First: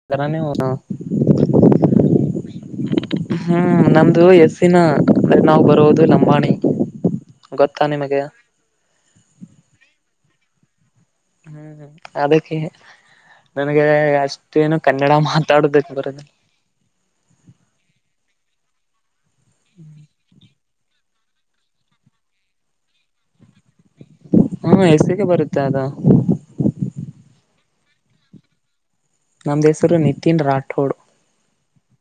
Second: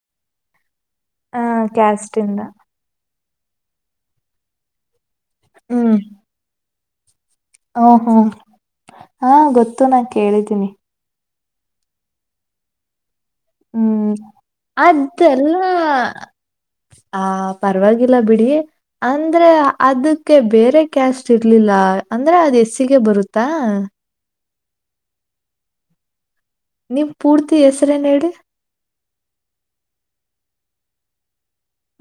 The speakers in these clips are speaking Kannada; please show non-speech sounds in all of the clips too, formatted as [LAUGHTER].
[UNINTELLIGIBLE] ಆ ಕ್ಯಾಸ್ಟ ಇಂದಾ ಹ್ಮ್ ನಮ್ದು ಹೆಸಿನ ಅರಿ ನಾವು ಬರುವುದು ಲಂಬಾಣಿ ಓ ಗೊತ್ತಾ ನಿಮಗೆ ಹ್ಮ್ ಹಾ ಗೊತ್ತು ನಾ ಕೇಳಿದ್ದೀನಿ ಹ್ಮ ಅದಕ್ಕೆ ನನ್ಗೆ ಹ್ಮ್ ಅಷ್ಟೇನು ಕನ್ನಡ ಅದೆಲ್ಲ ಮಾತಾಡುದಕ್ಕೆ ಬರೋದಿಲ್ಲ. ಆ ಪರವಾಗಿಲ್ಲ ಬಿಡಿ ಅಂದ್ರೆ ಅದಕ್ಕೆ ಬೇರೆ ಕ್ಯಾಸ್ಟ್ ಇರ್ಲಿಲ್ಲ ಅಂದ್ರೆ ಅದ್ ಎಸ್ ಸಿಗೆ ಬರುತ್ತಾ ಹಾ ಎಸ್ ಸಿಗೆ ಬರುತ್ತೆ ಅದು ನಿಮ್ಮ ಪೂರ್ತಿ ಹೆಸರೇನು ಹೇಳಿ ನಮ್ದ್ ಹೆಸರು ನಿತಿನ್ ರಾಠೋಡ್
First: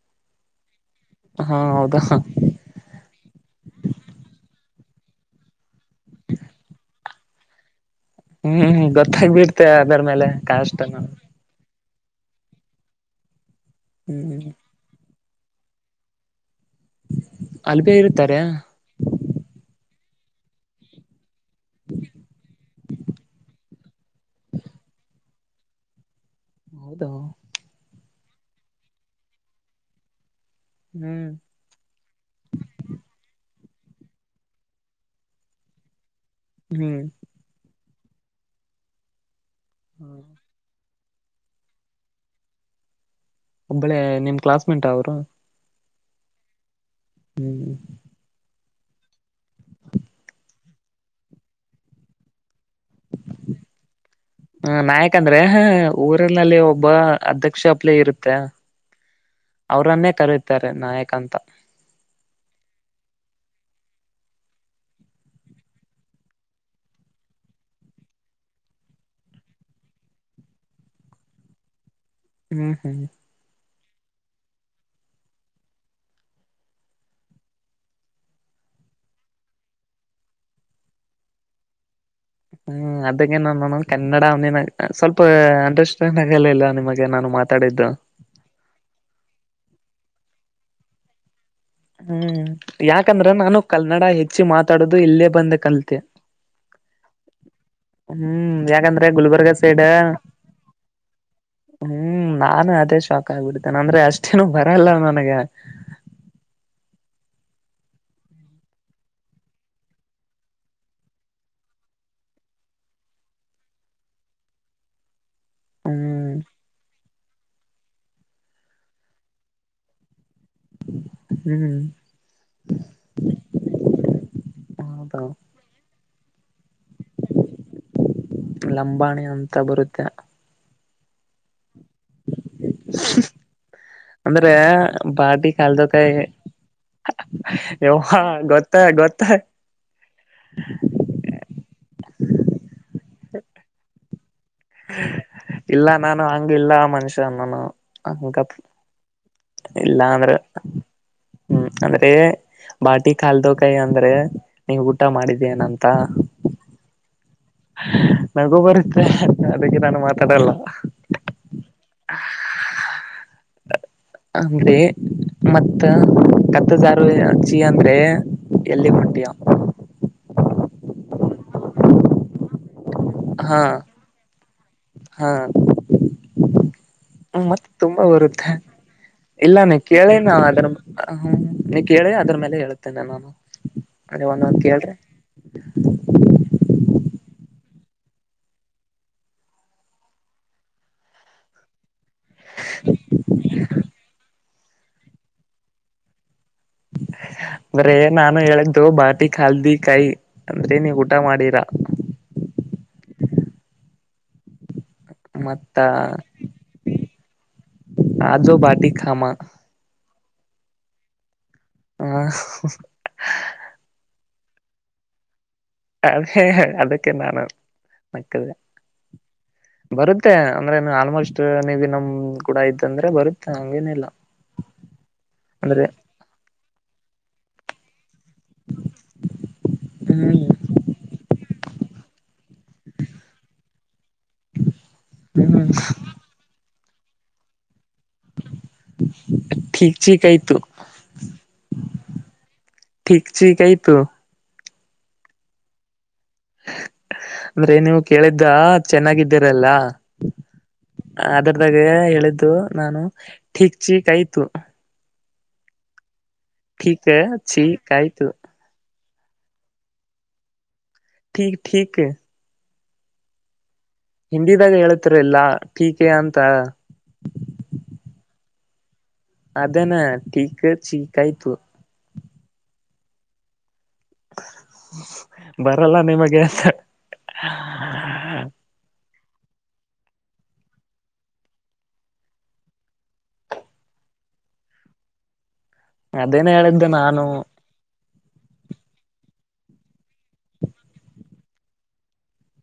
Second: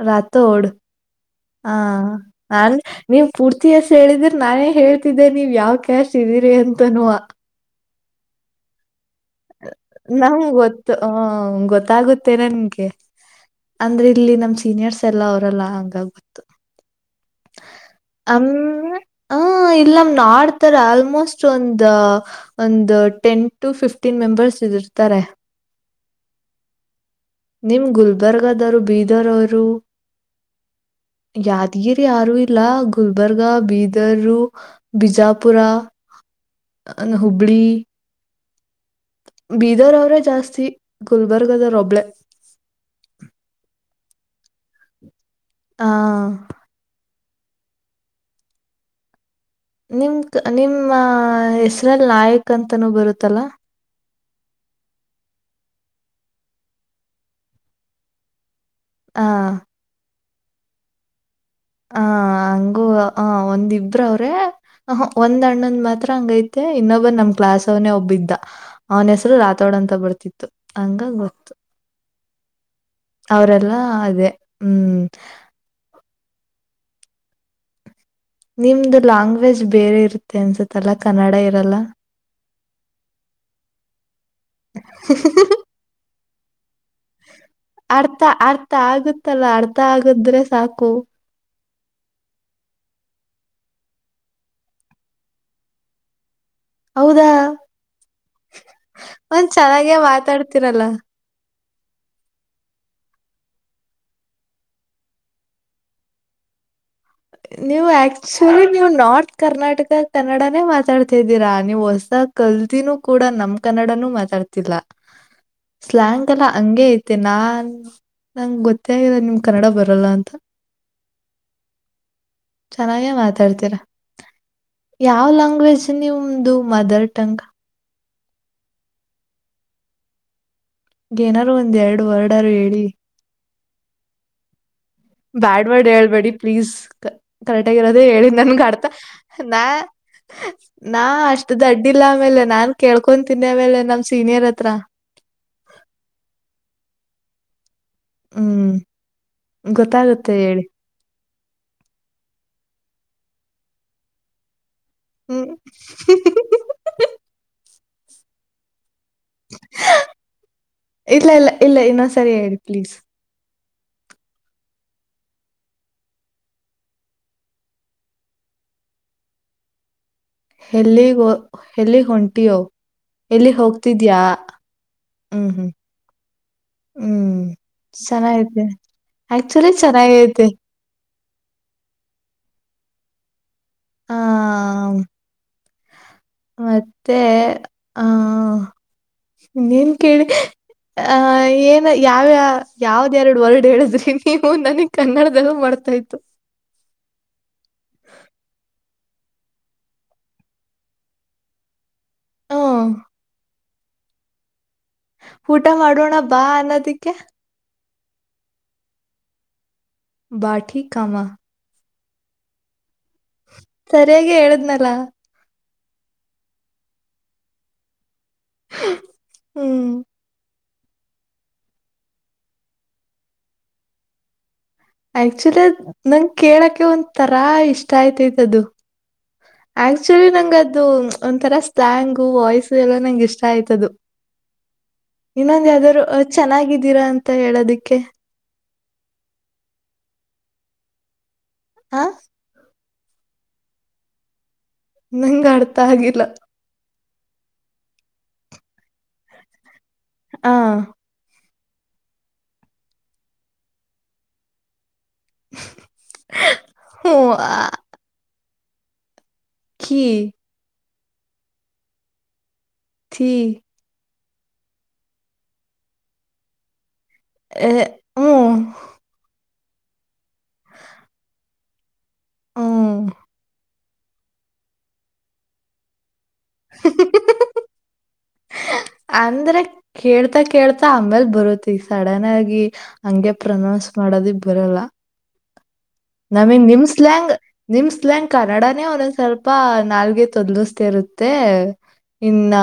ರಾತೋಡ್ ಹಾ ಅ ನೀವ್ ಪೂರ್ತಿ ಹೆಸ್ರು ಹೇಳಿದ್ರೆ ನಾನೇ ಹೇಳ್ತಿದ್ದೆ ನೀವ್ ಯಾವ ಕ್ಯಾಸ್ಟ್ ಇದೀರಿ ಅಂತನುವಾ ಹ್ಮ್ ಗೊತ್ತಾಗಬಿಡ್ತೆ ಅದ್ರ ಮೇಲೆ ಕ್ಯಾಸ್ಟ್ ಹ ಗೊತ್ತಾಗುತ್ತೆ ನನ್ಗೆ ಅಂದ್ರೆ ಇಲ್ಲಿ ಹ್ಮ್ ನಮ್ ಸೀನಿಯರ್ಸ್ ಲ್ಲ ಅವ್ರಲ್ಲ ಹಂಗಾಗ ಗೊತ್ತು ಅಲ್ಲಿ ಬೇ ಇರ್ತಾರೆ [UNINTELLIGIBLE] ಹ ಇಲ್ಲ ನಮ ಆಡ್ತಾರೆ ಆಲ್ಮೋಸ್ಟ್ ಒಂದ ಒಂದು ಟೆನ್ ಟು ಫಿಫ್ಟ ಫಿಫ್ಟಿನ್ ಮೆಂಬರ್ಸ್ ಇದುರ್ತಾರೆ ಹೌದ ನಿಮ್ ಗುಲ್ಬರ್ಗದವರು ಬೀದರ್ ಅವರು ಹ್ಮ್ ಯಾದಗಿರಿ ಯಾರೂ ಇಲ್ಲ ಗುಲ್ಬರ್ಗ ಬೀದರು ಬಿಜಾಪುರ ಹ್ಮ್ ಹುಬ್ಳಿ ಬೀದರ್ ಅವ್ರೇ ಜಾಸ್ತಿ ಗುಲ್ಬರ್ಗದವ್ರ್ ಒಬ್ಳೆ ಒಬ್ಬಳೆ ನಿಮ್ ಕ್ಲಾಸ್ ಮೇಟ್ ಅವ್ರು? ಹಾ ಹ್ಮ್ ನಿಮ್ ನಿಮ್ಮ ಹೆಸರಲ್ ನಾಯಕ್ ಅಂತನೂ ಬರುತ್ತಲ್ಲಾ ಹ್ಮ ನಾಯಕ ಅಂದ್ರೆ ಹ ಊರಿನಲ್ಲಿ ಒಬ್ಬ ಅಧ್ಯಕ್ಷ ಹಪ್ಲೆ ಇರುತ್ತೆ ಆ ಅವ್ರನ್ನೇ ಕರೀತಾರೆ ನಾಯಕ ಅಂತ ಹ ಹಂಗೂ ಹ ಒಂದಿಬ್ರ ಅವ್ರೆ ಹ ಒಂದ್ ಅಣ್ಣಂದ್ ಮಾತ್ರ ಹಂಗೈತೆ ಇನ್ನೊಬ್ಬ ನಮ್ ಕ್ಲಾಸ್ ಅವ್ನನೆ ಒಬ್ಬಿದ್ದ ಅವನ ಹೆಸರು ರಾತೋಡಂತ ಬರ್ತಿತ್ತು ಹಂಗಾಗಿ ಗೊತ್ತು. ಹ್ಮ್ ಹ್ಮ್ ಅವರೆಲ್ಲಾ ಅದೇ ಹ್ಮ್ ನಿಮ್ದು ಲ್ಯಾಂಗ್ವೇಜ್ ಬೇರೆ ಇರುತ್ತೆ ಅನ್ಸತ್ತಲ್ಲ ಕನ್ನಡ ಇರಲ್ಲ. ಹ್ಮ ಅದಕ್ಕೆ ನ [UNINTELLIGIBLE] ಕನ್ನಡ ಅವನ ಸ್ವಲ್ಪ ಅ [UNINTELLIGIBLE] ಾಗಲ್ಲ ಇಲ್ಲ ನಿಮಗೆ ನಾನು ಮಾತಾಡಿದ್ದು? ಅರ್ಥ ಅರ್ಥ ಆಗುತ್ತಲ್ಲ ಅರ್ಥ ಆಗುದ್ರೆ ಸಾಕು. ಹ್ಮ್ ಯಾಕಂದ್ರ ನಾನು ಕನ್ನಡ ಹೆಚ್ಚಿ ಮಾತಾಡದು ಇಲ್ಲೇ ಬಂದ ಕಲ್ತೆ ಹೌದಾ? ಹ್ಮ್ ಯಾಕಂದ್ರೆ ಒಂದ್ ಗುಲ್ಬರ್ಗ ಸೈಡ್ ಚೆನ್ನಾಗೇ ಮಾತಾಡ್ತೀರಲ್ಲ. ಹ್ಮ್ ನಾನು ಅದೇ ಶಾಕ್ ಆಗ್ಬಿಡ್ತೇನೆ ಅಂದ್ರೆ ಅಷ್ಟೇನು ಬರಲ್ಲ ನನಗೆ ನೀವು ಆಕ್ಚುಲಿ ನೀವು್ ನಾರ್ತ್ ಕರ್ನಾಟಕ ಕನ್ನಡಾನೇ ಮಾತಾಡ್ತಿದ್ದೀರಾ ನೀವು ಹೊಸಾಗ ಕಲ್ದಿನೂ ಕೂಡ ನಮ್ ಕನ್ನಡನುೂ ಮಾತಾಡ್ತಿಲ್ಲ. ಸ್ಲಯಂಗ್ ಹ್ಮ್ ಅಲ್ಲ ಹಂಗೆ ಐತೆ ನಾನ್ ನಂಗೆ ಗೊತ್ತೇ ಆದೆ ನಿಮ್ ಕನ್ನಡ ಬರಲ್ಲ ಅಂತ ಹ್ಮ್ ಚೆನ್ನಾಗೆ ಮಾತಾಡ್ತೀರ ಹೌದು ಯಾವ್ ಲ್ಯಾಂಗ್ವೇಜ್ ನಿಮ್ದು ಮದರ್ ಟಂಗ್? ಲಂಬಾಣೆ ಅಂತ ಬರುತ್ತೆ. ಏನಾರು ಒಂದ್ ಎರಡು ವರಡರು ಹೇಳಿ. [INAUDIBLE] ಅಂದ್ರೆ. ಬಾಟಿ ಬ್ಯಾಡ್ ಕಾಲ್ದೊ ವರ್ಡ್ ಕಾಯ ಹೇಳ್ಬೇಡಿ ಪ್ಲೀಸ್ ಹಾ ಕರೆಕ್ಟಾಗಿರೋದೇ ಯವ್ವ ಹೇಳಿ ನನ್ಗೆ ಗೊತ್ತ ಅರ್ಥ ಗೊತ್ತ ನಾ [INAUDIBLE] ನಾ ಅಷ್ಟು ದಡ್ಡಿಲ್ಲ ಆಮೇಲೆ ನಾನ್ ಕೇಳ್ಕೊಂತೀನಿ ಆಮೇಲೆ ನಮ್ ಸೀನಿಯರ್ ಹತ್ರ. ಇಲ್ಲ ನಾನು ಹಂಗ ಇಲ್ಲ ಮನುಷ್ಯ ನಾನು. ಹ ಹ್ಮ್ ಇಲ್ಲ ಗೊತ್ತಾಗುತ್ತೆ ಅಂದ್ರೆ. ಹೇಳಿ ಹ್ಮ್ ಅಂದ್ರೆ ಬಾಟಿ ಕಲ್ದಕಾಯಿ ಅಂದ್ರೆ ನೀ ಊಟ ಹ್ಮ್ ಮಾಡಿದೀನ ಅಂತಾ. ನಗೂ ಬರುತ್ತೆ. ಅದಕ್ಕೆ ನಾನು ಮಾತಾಡಲ್ಲ. ಇಲ್ಲ ಇಲ್ಲ ಇಲ್ಲ [INAUDIBLE] ಅ ಇನ್ನೊಂದ್ಸರಿ ಹೇಳಿ ಪ್ಲೀಸ್ ಅಂದ್ರೆ ಮತ್ತ ಕತ್ತದಾರು ಅಜಿ ಅಂದ್ರೆ ಎಲ್ಲಿ ಹೊಂಟಿಯ ಹೆಲ್ಲಿ ಹೆಲ್ಲಿ ಹೊಂಟಿಯೋ ಎಲ್ಲಿ ಹಾ ಹೋಗ್ತಿದ್ಯಾ ಹ್ಮ್ ಹ್ಮ್. ಹ್ಮ್ ಹ್ಮ ಮತ್ತೆ ತುಂಬಾ ಬರುತ್ತೆ ಚೆನ್ನಾಗೈತೆ ಆಕ್ಚುಲಿ ಇಲ್ಲಾನ ಕೇಳೇ ನು ಚೆನ್ನಾಗೈತೆ ಅದ್ರ ಹ್ಮ ನೀ ಕೇಳಿ ಅದ್ರ ಮೇಲೆ ಹೇಳತ್ತೇನೆ ನಾನು ಆ ಅದೇ ಒಂದೊಂದ ಕೇಳ್ರೆ. [INAUDIBLE] ಮತ್ತೆ ಆಹ. ನೀನ್ ಕೇಳಿ ಆ ಏನ್ ಯಾವ ಯಾವ್ದ ಎರಡು ವರ್ಡ್ ಹೇಳಿದ್ರಿ ನೀವು ನನಗ್ ಕನ್ನಡದಲ್ಲೂ ಮರ್ತ ಹೋಯ್ತು ಅಂದ್ರೆ ನಾನು ಹೇಳಿದ್ದು ಬಾಟಿ ಹಲ್ದಿ ಕಾಯಿ ಅಂದ್ರೆ ನೀವು ಊಟ ಮಾಡಿರ. ಹ. ಊಟ ಮತ್ತ ಮಾಡೋಣ ಬಾ ಅನ್ನೋದಿಕ್ಕೆ ಆಜು ಬಾಟಿ ಕಾಮ. ಬಾಟಿ ಕಾಮ. ಹ. ಸರಿಯಾಗಿ ಹೇಳದ್ನಲ. ಅದೇ ಅದಕ್ಕೆೆ ನಾನ ನಕ್ಕಿದೇ ಹ್ಮ್. ಬರುತ್ತೆ ಅಂದ್ರೆ ಆಲ್ಮೋಸ್ಟ್ ನೀವು ನಮ ಕೂಡ ಇದ್ದಂದ್ರೆ ಬರುತ್ತೆ ಹಂಗೇನಿಲ್ಲ. [INAUDIBLE] ಆಕ್ಚುಲಿ ಅಂದ್ರೆ ಅದ ನಂಗ್ ಕೇಳಕ್ಕೆ ಒಂದ್ ತರಾ ಇಷ್ಟ ಆಯತೈತ್ ಅದು. ಆಕ್ಚುಲಿ ಹ್ಮ್ ನಂಗ ಅದು ಒಂಥರ ಸ್ಲಾಂಗ್ ವಾಯ್ಸ್ ಎಲ್ಲ ನಂಗೆ ಇಷ್ಟ ಆಯ್ತದುು ಇನ್ನೊಂದು ಹ್ಮ್ ಯಾವ್ದಾರು ಚೆನ್ನಾಗಿದ್ದೀರಾ ಅಂತ ಹೇಳೋದಿಕ್ಕೆ ಟಿಕ್ ಚಿ ಕಾಯ್ ತು ಹಾ. ಠೀ ಚಿ ಕೈ ತು ನಂಗ ಅರ್ಥ ಆಗಿಲ್ಲ. ಅಂದ್ರೆ ನೀವು ಕೇಳಿದ್ದ ಚೆನ್ನಾಗಿದ್ದೀರಲ್ಲ ಆ ಅದರ್ದಾಗ ಹೇಳಿದ್ದು ನಾನು ಠೀಕ್ ಚಿ ಕಯ್ತು. ಟಿಕ ಹ್ಞೂ ಆ ಚಿ ಕಾಯತು ಕಿ ಟಿಕ್ ಟಿಕ್ [UNINTELLIGIBLE] [UNINTELLIGIBLE] ಹಿಂದಿದಾಗ ಹೇಳೇತಿರಿಲ್ಲ ಟೀಕೆ ಅಂತ ಹ [UNINTELLIGIBLE] ಅದೇನ ಟೀಕ್ ಚೀಕ್ ಆಯ್ತು ಹ್ಮ್ ಬರಲ್ಲ ನಿಮಗೆ ಅಂತ [INAUDIBLE] ಅಂದ್ರೆ ಕೇಳ್ತಾ ಕೇಳ್ತಾ ಆಮೇಲ್ ಬರುತ್ತೆ ಈ ಸಡನ್ ಆಗಿ ಹಂಗೆ ಪ್ರನೌನ್ಸ್ ಮಾಡೋದಿಕ್ ಬರಲ್ಲ ಅದೇನೇ ನಮಿಗ್ ಹೇಳಿದ್ದೆ ನಾನು ನಿಮಸ್ಲ್ಂಗ ನಿಮ್ಸ್ಲಂಗ್ ಕನ್ನಡಾನೇ ಒಂದೊಂದ್ ಸ್ವಲ್ಪ ನಾಲ್ಗೆ ತೊಂದಲೂಸ್ತಾ ಇರುತ್ತೆ ಇನ್ನ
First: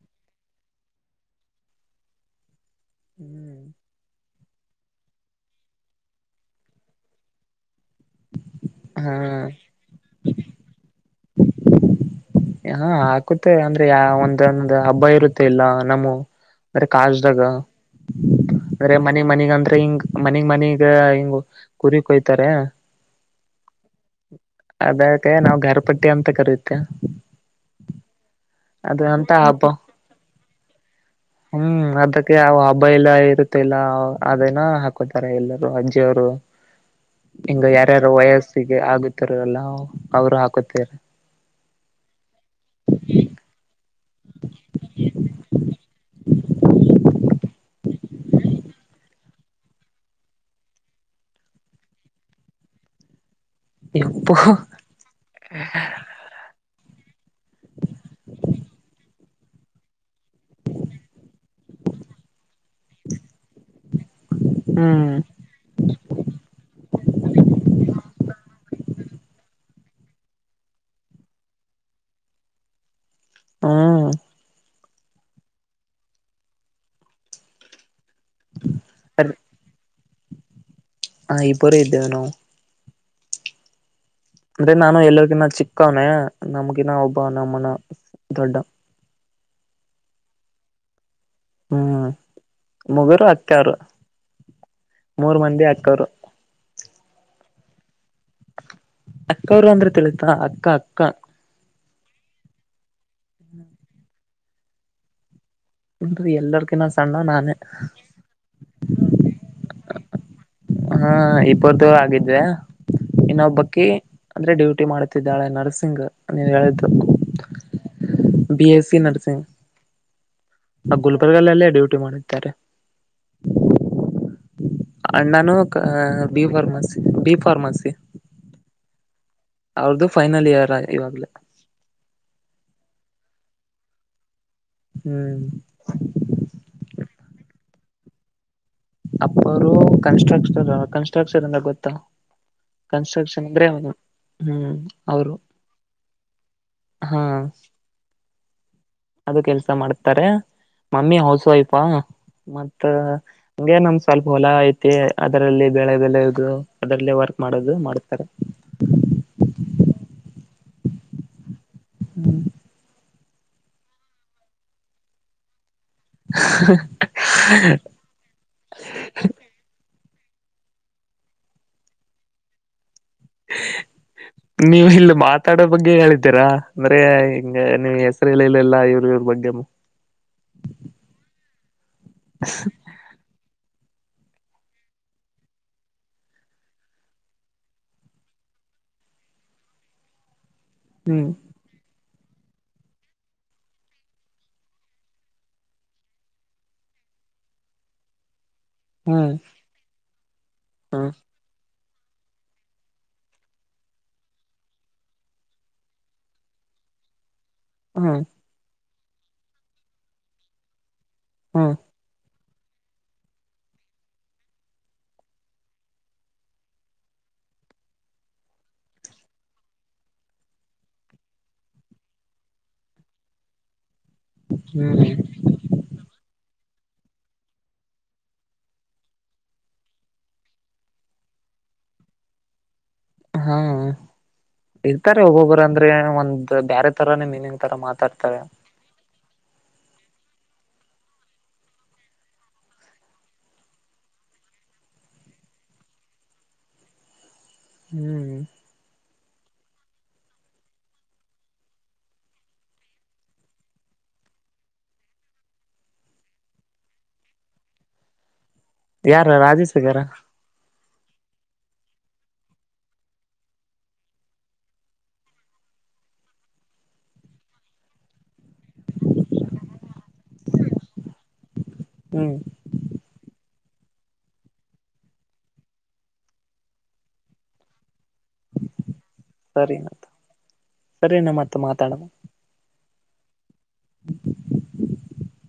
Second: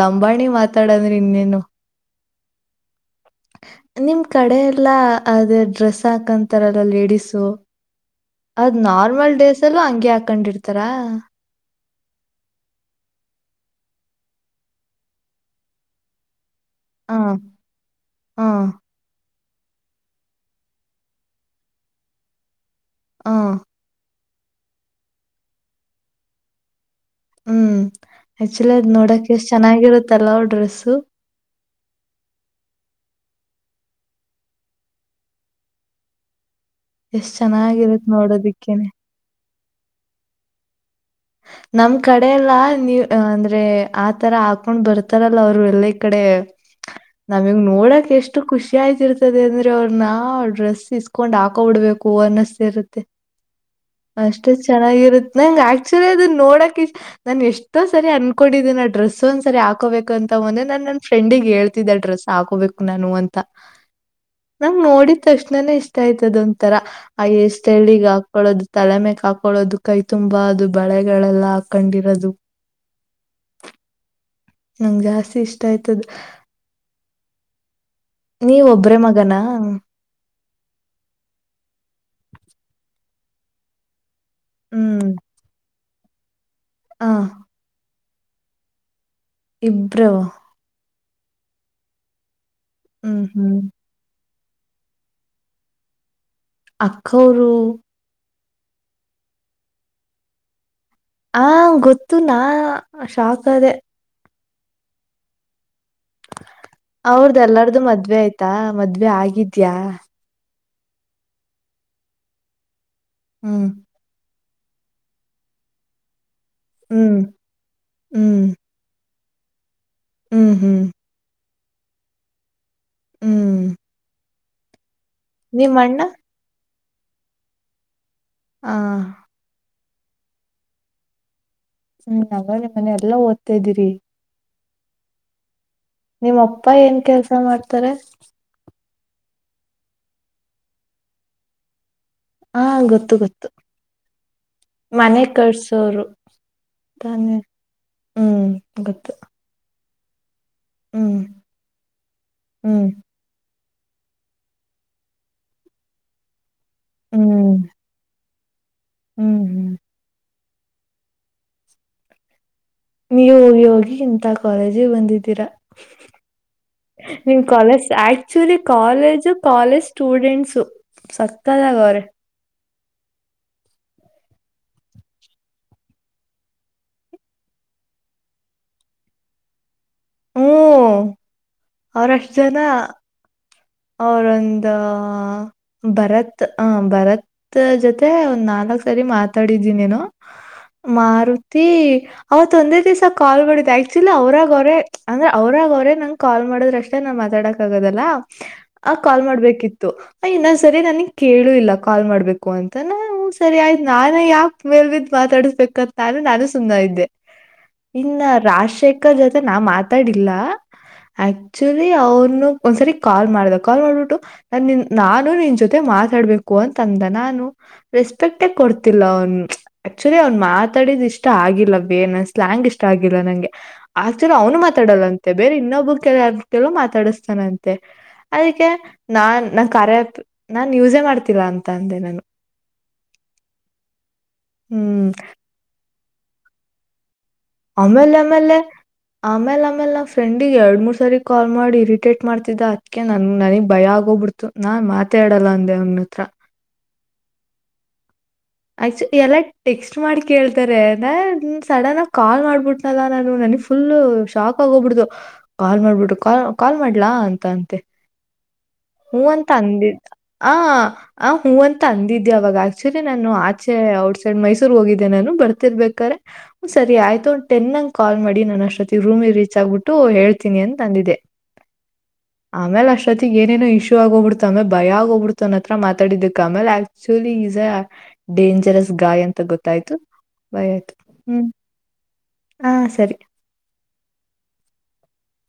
ಲಂಬಾಣಿ ಮಾತಾಡಂದ್ರೆ ಇನ್ನೇನು ಹ್ಮ್ ನಿಮ್ ಕಡೆ ಎಲ್ಲಾ ಅದೇ ಡ್ರೆಸ್ ಹಾಕಂತಾರಲ್ಲ ಲೇಡೀಸು ಅದ್ ಹಾ ನಾರ್ಮಲ್ ಡ್ರೇಸ್ ಅಲ್ಲೂ ಹಂಗೆ ಹಾಕೊಂಡಿರ್ತಾರ? ಹಾ ಹಾಕುತ್ತೆ ಅಂದ್ರೆ ಯ ಒಂದಂದ ಹಬ್ಬ ಇರುತ್ತೆ ಇಲ್ಲ ನಮ್ಮ ಅಂದ್ರೆ ಹ ಕಾಜ್ದಾಗ ಹ ಅಂದ್ರೆ ಮನೆ ಮನಗಂದ್ರ ಹಿಂಗ ಮನಿ ಮನಿಗ ಹಿಂಗ ಕುರಿಕ್ ಹೊಯ್ತಾರೆ ಹಾ ಅದಕ್ಕೆ ನಾವ್ ಘರ ಪಟ್ಟಿ ಅಂತ ಕರಿತ್ತೆವ್ ಹ್ಮ್ ಆಕ್ಚುಲಿ ಅದ್ ನೋಡಕ್ ಎಷ್ಟ್ ಹಬ್ಬ ಚೆನ್ನಾಗಿರುತ್ತಲ್ಲ ಡ್ರೆಸ್ಸು. ಹ್ಮ ಅದಕ್ಕೆ ಅವ ಹಬ್ಬ ಎಲ್ಲ ಇರುತ್ತಲ್ಲ ಅದನ ಹಾಕೋತಾರ ಎಲ್ಲರುೂ ಅಜ್ಜಿಯ ಅವರು [INAUDIBLE] ಹಿಂಗ ಚೆನ್ನಾಗಿರುತ್ ಯಾರ್ಯಾರ ವಯಸ್ಸಿಗೆ ನೋಡೋದಿಕ್ಕೇನೆ. ಆಗುತ್ತರಲ್ಲ ಅವರು ಹಾಕುತ್ತಾರೆ ನಮ್ ಕಡೆ ಎಲ್ಲಾ ನೀವ ಅ ಅಂದ್ರೆ ಆತರ ಹಾಕೊಂಡ್ ಬರ್ತಾರಲ್ಲ ಅವ್ರು ಎಲ್ಲ ಕಡೆ ನಾವೀಗ್ ನೋಡಕ್ ಎಷ್ಟು ಎಷ್ಟು ಖುಷಿ ಆಯ್ತಿ ಇರ್ತದೆ ಅಂದ್ರೆ ಅವ್ರ ನಾ ಡ್ರೆಸ್ ಇಸ್ಕೊಂಡ್ ಹಾಕೋಬಿಡ್ಬೇಕು ಅನ್ನಸ್ತಾ ಇರುತ್ತೆ ಎಪ್ಪೋ ಅಷ್ಟೇ ಚೆನ್ನಾಗಿರುತ್ತ ನಂಗ ಆ ಆಕ್ಚುಲಿ ಅನ್ನ ನೋಡಕ್ ಇ ನಾನು ಎಷ್ಟೋ ಸರಿ ಅನ್ಕೊಂಡಿದ್ದೀನಿ ಆ ಡ್ರೆಸ್ ಒಂದ್ ಸರಿ ಹಾಕೋಬೇಕು ಅಂತ ಮೊನ್ನೆ ನಾನ್ ನನ್ ಫ್ರೆಂಡಿಗೆ ಹೇಳ್ತಿದ್ದೆ ಅ ಡ್ರೆಸ್ ಹಾಕೋಬೇಕು ನಾನು ಅಂತ ನಂಗ್ ಹ್ಮ್ ನೋಡಿದ ತಕ್ಷ್ಣಾನೇ ಇಷ್ಟ ಆಯ್ತದ ಒಂತರ ಅ ಹೇರ್ ಸ್ಟೈಲ್ಗೆ ಹಾಕಳೋದು ತಲೆಮೆಕ್ ಹಾಕಳೋದು ಕೈ ತುಂಬಾ ಅದು ಬಳೆಗಳೆಲ್ಲ ಹಾಕೊಂಡಿರೋದು [UNINTELLIGIBLE] ನಂಗ್ ಜಾಸ್ತಿ ಇಷ್ಟ ಆಯ್ತದು. ನೀವು ಒಬ್ರೆ ಮಗನಾ? ಹಾಂ ಇಬ್ಬರ ಇದ್ದೇವೆ ನಾವು. ಅಂದ್ರೆ ನಾನು ಹ್ಮ್ ಎಲ್ಲರಿಗಿನ್ನ ಚಿಕ್ಕವನ ನಮಗಿನ ಆ ಒಬ್ಬ ನಮ್ಮಣ್ಣ ದೊಡ್ಡ ಇಬ್ಬರು ಹ್ಮ್ ಹ್ಮ್ ಮಗೋರು ಹ್ಮ್ ಅಕ್ಕವರು ಮೂರ್ ಮಂದಿ ಅಕ್ಕವರು ಅಕ್ಕೌರು ಅಕ್ಕವರು ಅಂದ್ರೆ ತಿಳಿತಾ ಅಕ್ಕ ಅಕ್ಕ ಹ ಗೊತ್ತು ನಾ ಶಾಕ್ ಅದೆೇ ಅಂದ್ರ ಎಲ್ಲರ್ಕಿನ್ನ ಸಣ್ಣ ಅವ್ರ್ದ ನಾನೇ ಎಲ್ಲಾರ್ದು ಮದ್ವೆ ಆಯ್ತಾ ಮದ್ವೆ ಆಗಿದ್ಯಾ? ಹಾ ಇಬ್ಬರ್ದು ಆಗಿದೆ ಹ್ಮ್ ಇನ್ನೊಬ್ಬಕಿ ಅಂದ್ರೆ ಡ್ಯೂಟಿ ಮಾಡ್ತಿದ್ದಾಳೆ ನರ್ಸಿಂಗ್. ನೀ ಹೇಳಿದ್ದು ಹ್ಮ್ ಹ್ಮ್ ಬಿ ಎಸ್ಸಿ ನರ್ಸಿಂಗ್ ಹ್ಮ್ ಹ್ಮ್. ಆ ಗುಲ್ಬರ್ಗ ಅಲ್ಲೇ ಡೂಟಿ ಮಾಡಿದ್ದಾರೆ. ಹ್ಮ್. ಅಣ್ಣಾನು ನಿಮ್ ಅಣ್ಣ ಬಿ ಫಾರ್ಮಸಿ ಬಿ ಫಾರ್ಮಸಿ ಹಾ. ಅವ್ರದ್ದು ಫೈನಲ್ ಇಯರ್ ಇವಾಗ್ಲ. ಹ್ಮ್ [UNINTELLIGIBLE] ಮನೆ ಎಲ್ಲ ಓದ್ತಾ ಇದೀರಿ. ಹ್ಮ್. ನಿಮ್ಮ ಅಪ್ಪ ಏನ್ ಕೆಲ್ಸ ಮಾಡ್ತಾರೆ. ಅಪ್ಪರು ಕನ್ಸ್ಟ್ರಕ್ಷರ್ ಕನ್ಸ್ಟ್ರಕ್ಷರ್ಂದ ಗೊತ್ತಾ ಹಾ ಗೊತ್ತು ಕನ್ಸ್ಟ್ರಕ್ಷನ್ ಗೊತ್ತು ಅಂದ್ರೆ ಅವನು ಹ್ಮ್ ಮನೆ ಅವರು. ಕಟ್ಸೋರು ಹಾ. ತಾನೆ ಹ್ಮ್ ಗೊತ್ತು. ಅದು ಕೆಲ್ಸ ಮಾಡ್ತಾರೆ ಮಮ್ಮಿ ಹ್ಮ್ ಹೌಸ್ ವೈಫಾ ಮತ್ತ ಹ್ಮ್ ಹಂಗೆ ನಮ್ ಸ್ವಲ್ಪ ಹೊಲ ಐತಿ ಅದರಲ್ಲಿ ಬೆಳೆ ಬೆಳೆಯದು ಅದರಲ್ಲ ವರ್ಕ್ ಹ್ಮ್ ಮಾಡೋದು ಮಾಡ್ತಾರೆ. ಹ್ಮ್ ಹ್ಮ್. ಹ್ಮ್ ನೀವು ಹೋಗಿ ಹೋಗಿ ಇಂತ ಕಾಲೇಜಿಗೆ ಬಂದಿದ್ದೀರಾ. ನಿಮ್ college [UNINTELLIGIBLE] actually college college students ಸಕ್ಕತ್ತಾಗ ಅವ್ರೆ ನೀವು ಇಲ್ಲಿ ಮಾತಾಡೋ ಬಗ್ಗೆ ಹೇಳಿದ್ದೀರಾ ಅಂದ್ರೆ ಹಿಂಗ ನೀವ್ ಹೆಸರು ಇಳಲ [UNINTELLIGIBLE] ಎಲ್ಲ ಇವ್ರು ಇವ್ರ ಬಗ್ಗೆ ಹ್ಮ್ ಅವರಷ್ಟ ಜನ ಅವರೊಂದ ಭರತ್ ಆ ಭರತ್ ಜೊತೆ ಒಂದ್ ನಾಲ್ಕ್ ಸರಿ ಮಾತಾಡಿದಿ ಏನೋ ಹ್ಮ್ ಮಾರುತಿ ಅವತ್ ಒಂದೇ ದಿವ್ಸ ಕಾಲ್ ಮಾಡಿದ್ದ ಆಕ್ಚುಲಿ ಅವ್ರಾಗ ಅವರೇ ಅಂದ್ರೆ ಅವ್ರಾಗ ಅವ್ರೇ ನಂಗ ಕಾಲ್ ಮಾಡೋದ್ರಷ್ಟೇ ನಾವು ಮಾತಾಡಕ್ ಆಗೋದಲ್ಲ ಆ ಕಾಲ್ ಹ್ಮ್ ಮಾಡ್ಬೇಕಿತ್ತು ಇನ್ನ್ ಸರಿ ನನ ಹ್ಮ್ ಕೇಳ ಹೇಳು ಇಲ್ಲ ಕಾಲ್ ಮಾಡ್ಬೇಕು ಅಂತ ನಾನು ಸರಿ ಆಯ್ತು ನಾನೇ ಯಾಕ ಮೇಲ್ ಬಿದ್ದ ಮಾತಾಡಿಸಬೇಕ ನಾನು ನಾನು ಸುಮ್ಮನ ಆಗಿದ್ದೆ ಇನ್ನ ಹ್ಮ್ ರಾಜಶೇಖರ್ ಜೊತೆ ನಾ ಮಾತಾಡಿಲ್ಲ ಹ್ಮ್ ಆಕ್ಚುಲಿ ಅವನು ಒಂದ ಸರಿ ಕಾಲ್ ಮಾಡ್ದ ಕಾಲ್ ಮಾಡ್ಬಿಟ್ಟು ನಾನ್ ನಿನ್ ನಾನು ನಿನ್ ಜೊತೆ ಮಾತಾಡ್ಬೇಕು ಅಂತ ಅಂದ ನಾನು ರೆಸ್ಪೆಕ್ಟೇ ಕೊಡ್ತಿಲ್ಲ ಅವನ ಆಕ್ಚುಲಿ ಅವ್ನ್ ಮಾತಾಡಿದ್ ಇಷ್ಟ ಆಗಿಲ್ಲ ಬೇ ನನಗೆ ಸ್ಲಯಾಂಗ್ ಇಷ್ಟ ಆಗಿಲ್ಲ ನಂಗೆ ಆಕ್ಚುಲಿ ಅವನು ಹ್ಮ್ ಮಾತಾಡಲ್ಲಂತೆ ಬೇರೆ ಇನ್ನೊಬ್ಬರು ಕೆಲ ಯಾರ ಕೆಲ ಮಾತಾಡಿಸ್ತಾನಂತೆ ಅದಕ್ಕೆ ನಾನ್ ನಾ ಕಾರ್ಯ ಆಪ್ ನಾನ್ ಯೂಸೆ ಮಾಡ್ತಿಲಾ ಅಂತ ಅಂದೆ ನಾನು ಹ್ಮ ಹ್ಮ್ ಇರ್ತಾರೆ ಒಬ್ಬೊಬ್ಬರು ಅಂದ್ರೆ ಒಂದ ಬ್ಯಾರೆ ತರಾನೇ ಮೀನಿಂಗ್ ತರ ಆಮೇಲೆ ಮಾತಾಡ್ತಾರೆ ಆಮೇಲೆ ಆಮೇಲ್ ಆಮೇಲೆ ನಮ್ಮ ಫ್ರೆಂಡಗ್ ಎರಡ್ ಆಮೇಲೆ ಆಮೇಲೆ ಮೂರ್ ಸರಿ ಕಾಲ್ ಮಾಡಿ ಇರಿಟೇಟ್ ಮಾಡ್ತಿದ್ದ ಅದ್ಕ ನನ್ ನನಗ್ ಭಯ ಆಗೋಗ್ಬಿಡ್ತು ನಾನ್ ಮಾತೆ ಆಡಲ್ಲ ಅಂದೆ ಅವ್ನ ಹತ್ರ ಹ್ಮ್. ಆಕ್ಚು ಎಲ್ಲ ಟೆಕ್ಸ್ಟ್ ಮಾಡಿ ಕೇಳ್ತಾರೆ ಅಂದ ಸಡನ್ ಆಗ ಕಾಲ್ ಮಾಡ್ಬಿಟ್ನಲ್ಲ ನಾನು ನನಗ್ ಫುಲ್ ಶಾಕ್ ಆಗ ಹೋಗ್ಬಿಡತು ಕಾಲ್ ಮಾಡ್ಬಿಟ್ಟು ಕಾ ಕಾಲ್ ಮಾಡ್ಲಾ ಅಂತ ಅಂತೆ. ಹೂ ಯಾರ ಅಂತ ರಾಜೇಶ್ ಅಂದಿದ ಇದಾರ ಆ ಆ ಹೂ ಅಂತ ಅಂದಿದಿ ಅವಾಗ ಆಕ್ಚುಲಿ ನಾನು ಆಚೆ ಔಟ್ ಸೈಡ್ ಮೈಸೂರ್ ಹೋಗಿದ್ದೆ ನಾನು ಬರ್ತಿರ್ಬೇಕಾರೆ ಸರಿ ಆಯ್ತು ಟೆನ್ಂಗ ಕಾಲ್ ಮಾಡಿ ನಾನ್ ಅಷ್ಟೊತ್ತಿಗೆ ರೂಮಿಗೆ ರೀಚ್ ಆಗ್ಬಿಟ್ಟು ಹೇಳ್ತೀನಿ ಅಂತ ಅಂದಿದ್ದೆ ಹುಂ ಆಮೇಲೆ ಅಷ್ಟೊತ್ತಿಗ ಏನೇನೋ ಇಶ್ಯೂ ಆಗೋಗ್ಬಿಡ್ತ ಆಮೇಲೆ ಭಯ ಆಗ್ಬಿಡ್ತ ಅನ್ನ ಹತ್ರ ಮಾತಾಡಿದ್ದಕ್ ಆಮೇಲೆ ಆಕ್ಚುಲಿ ಈ ಡೇಂಜರಸ್ ಗಾಯ್ ಅಂತ ಸರಿ ಗೊತ್ತಾಯ್ತು ಆಯ್ತ ಸರಿ ಅಣ್ಣ ಹುಂ ಮತ್ತೆ ಮಾತಾಡೋಣ. ಹಾ ಸರಿ [INAUDIBLE]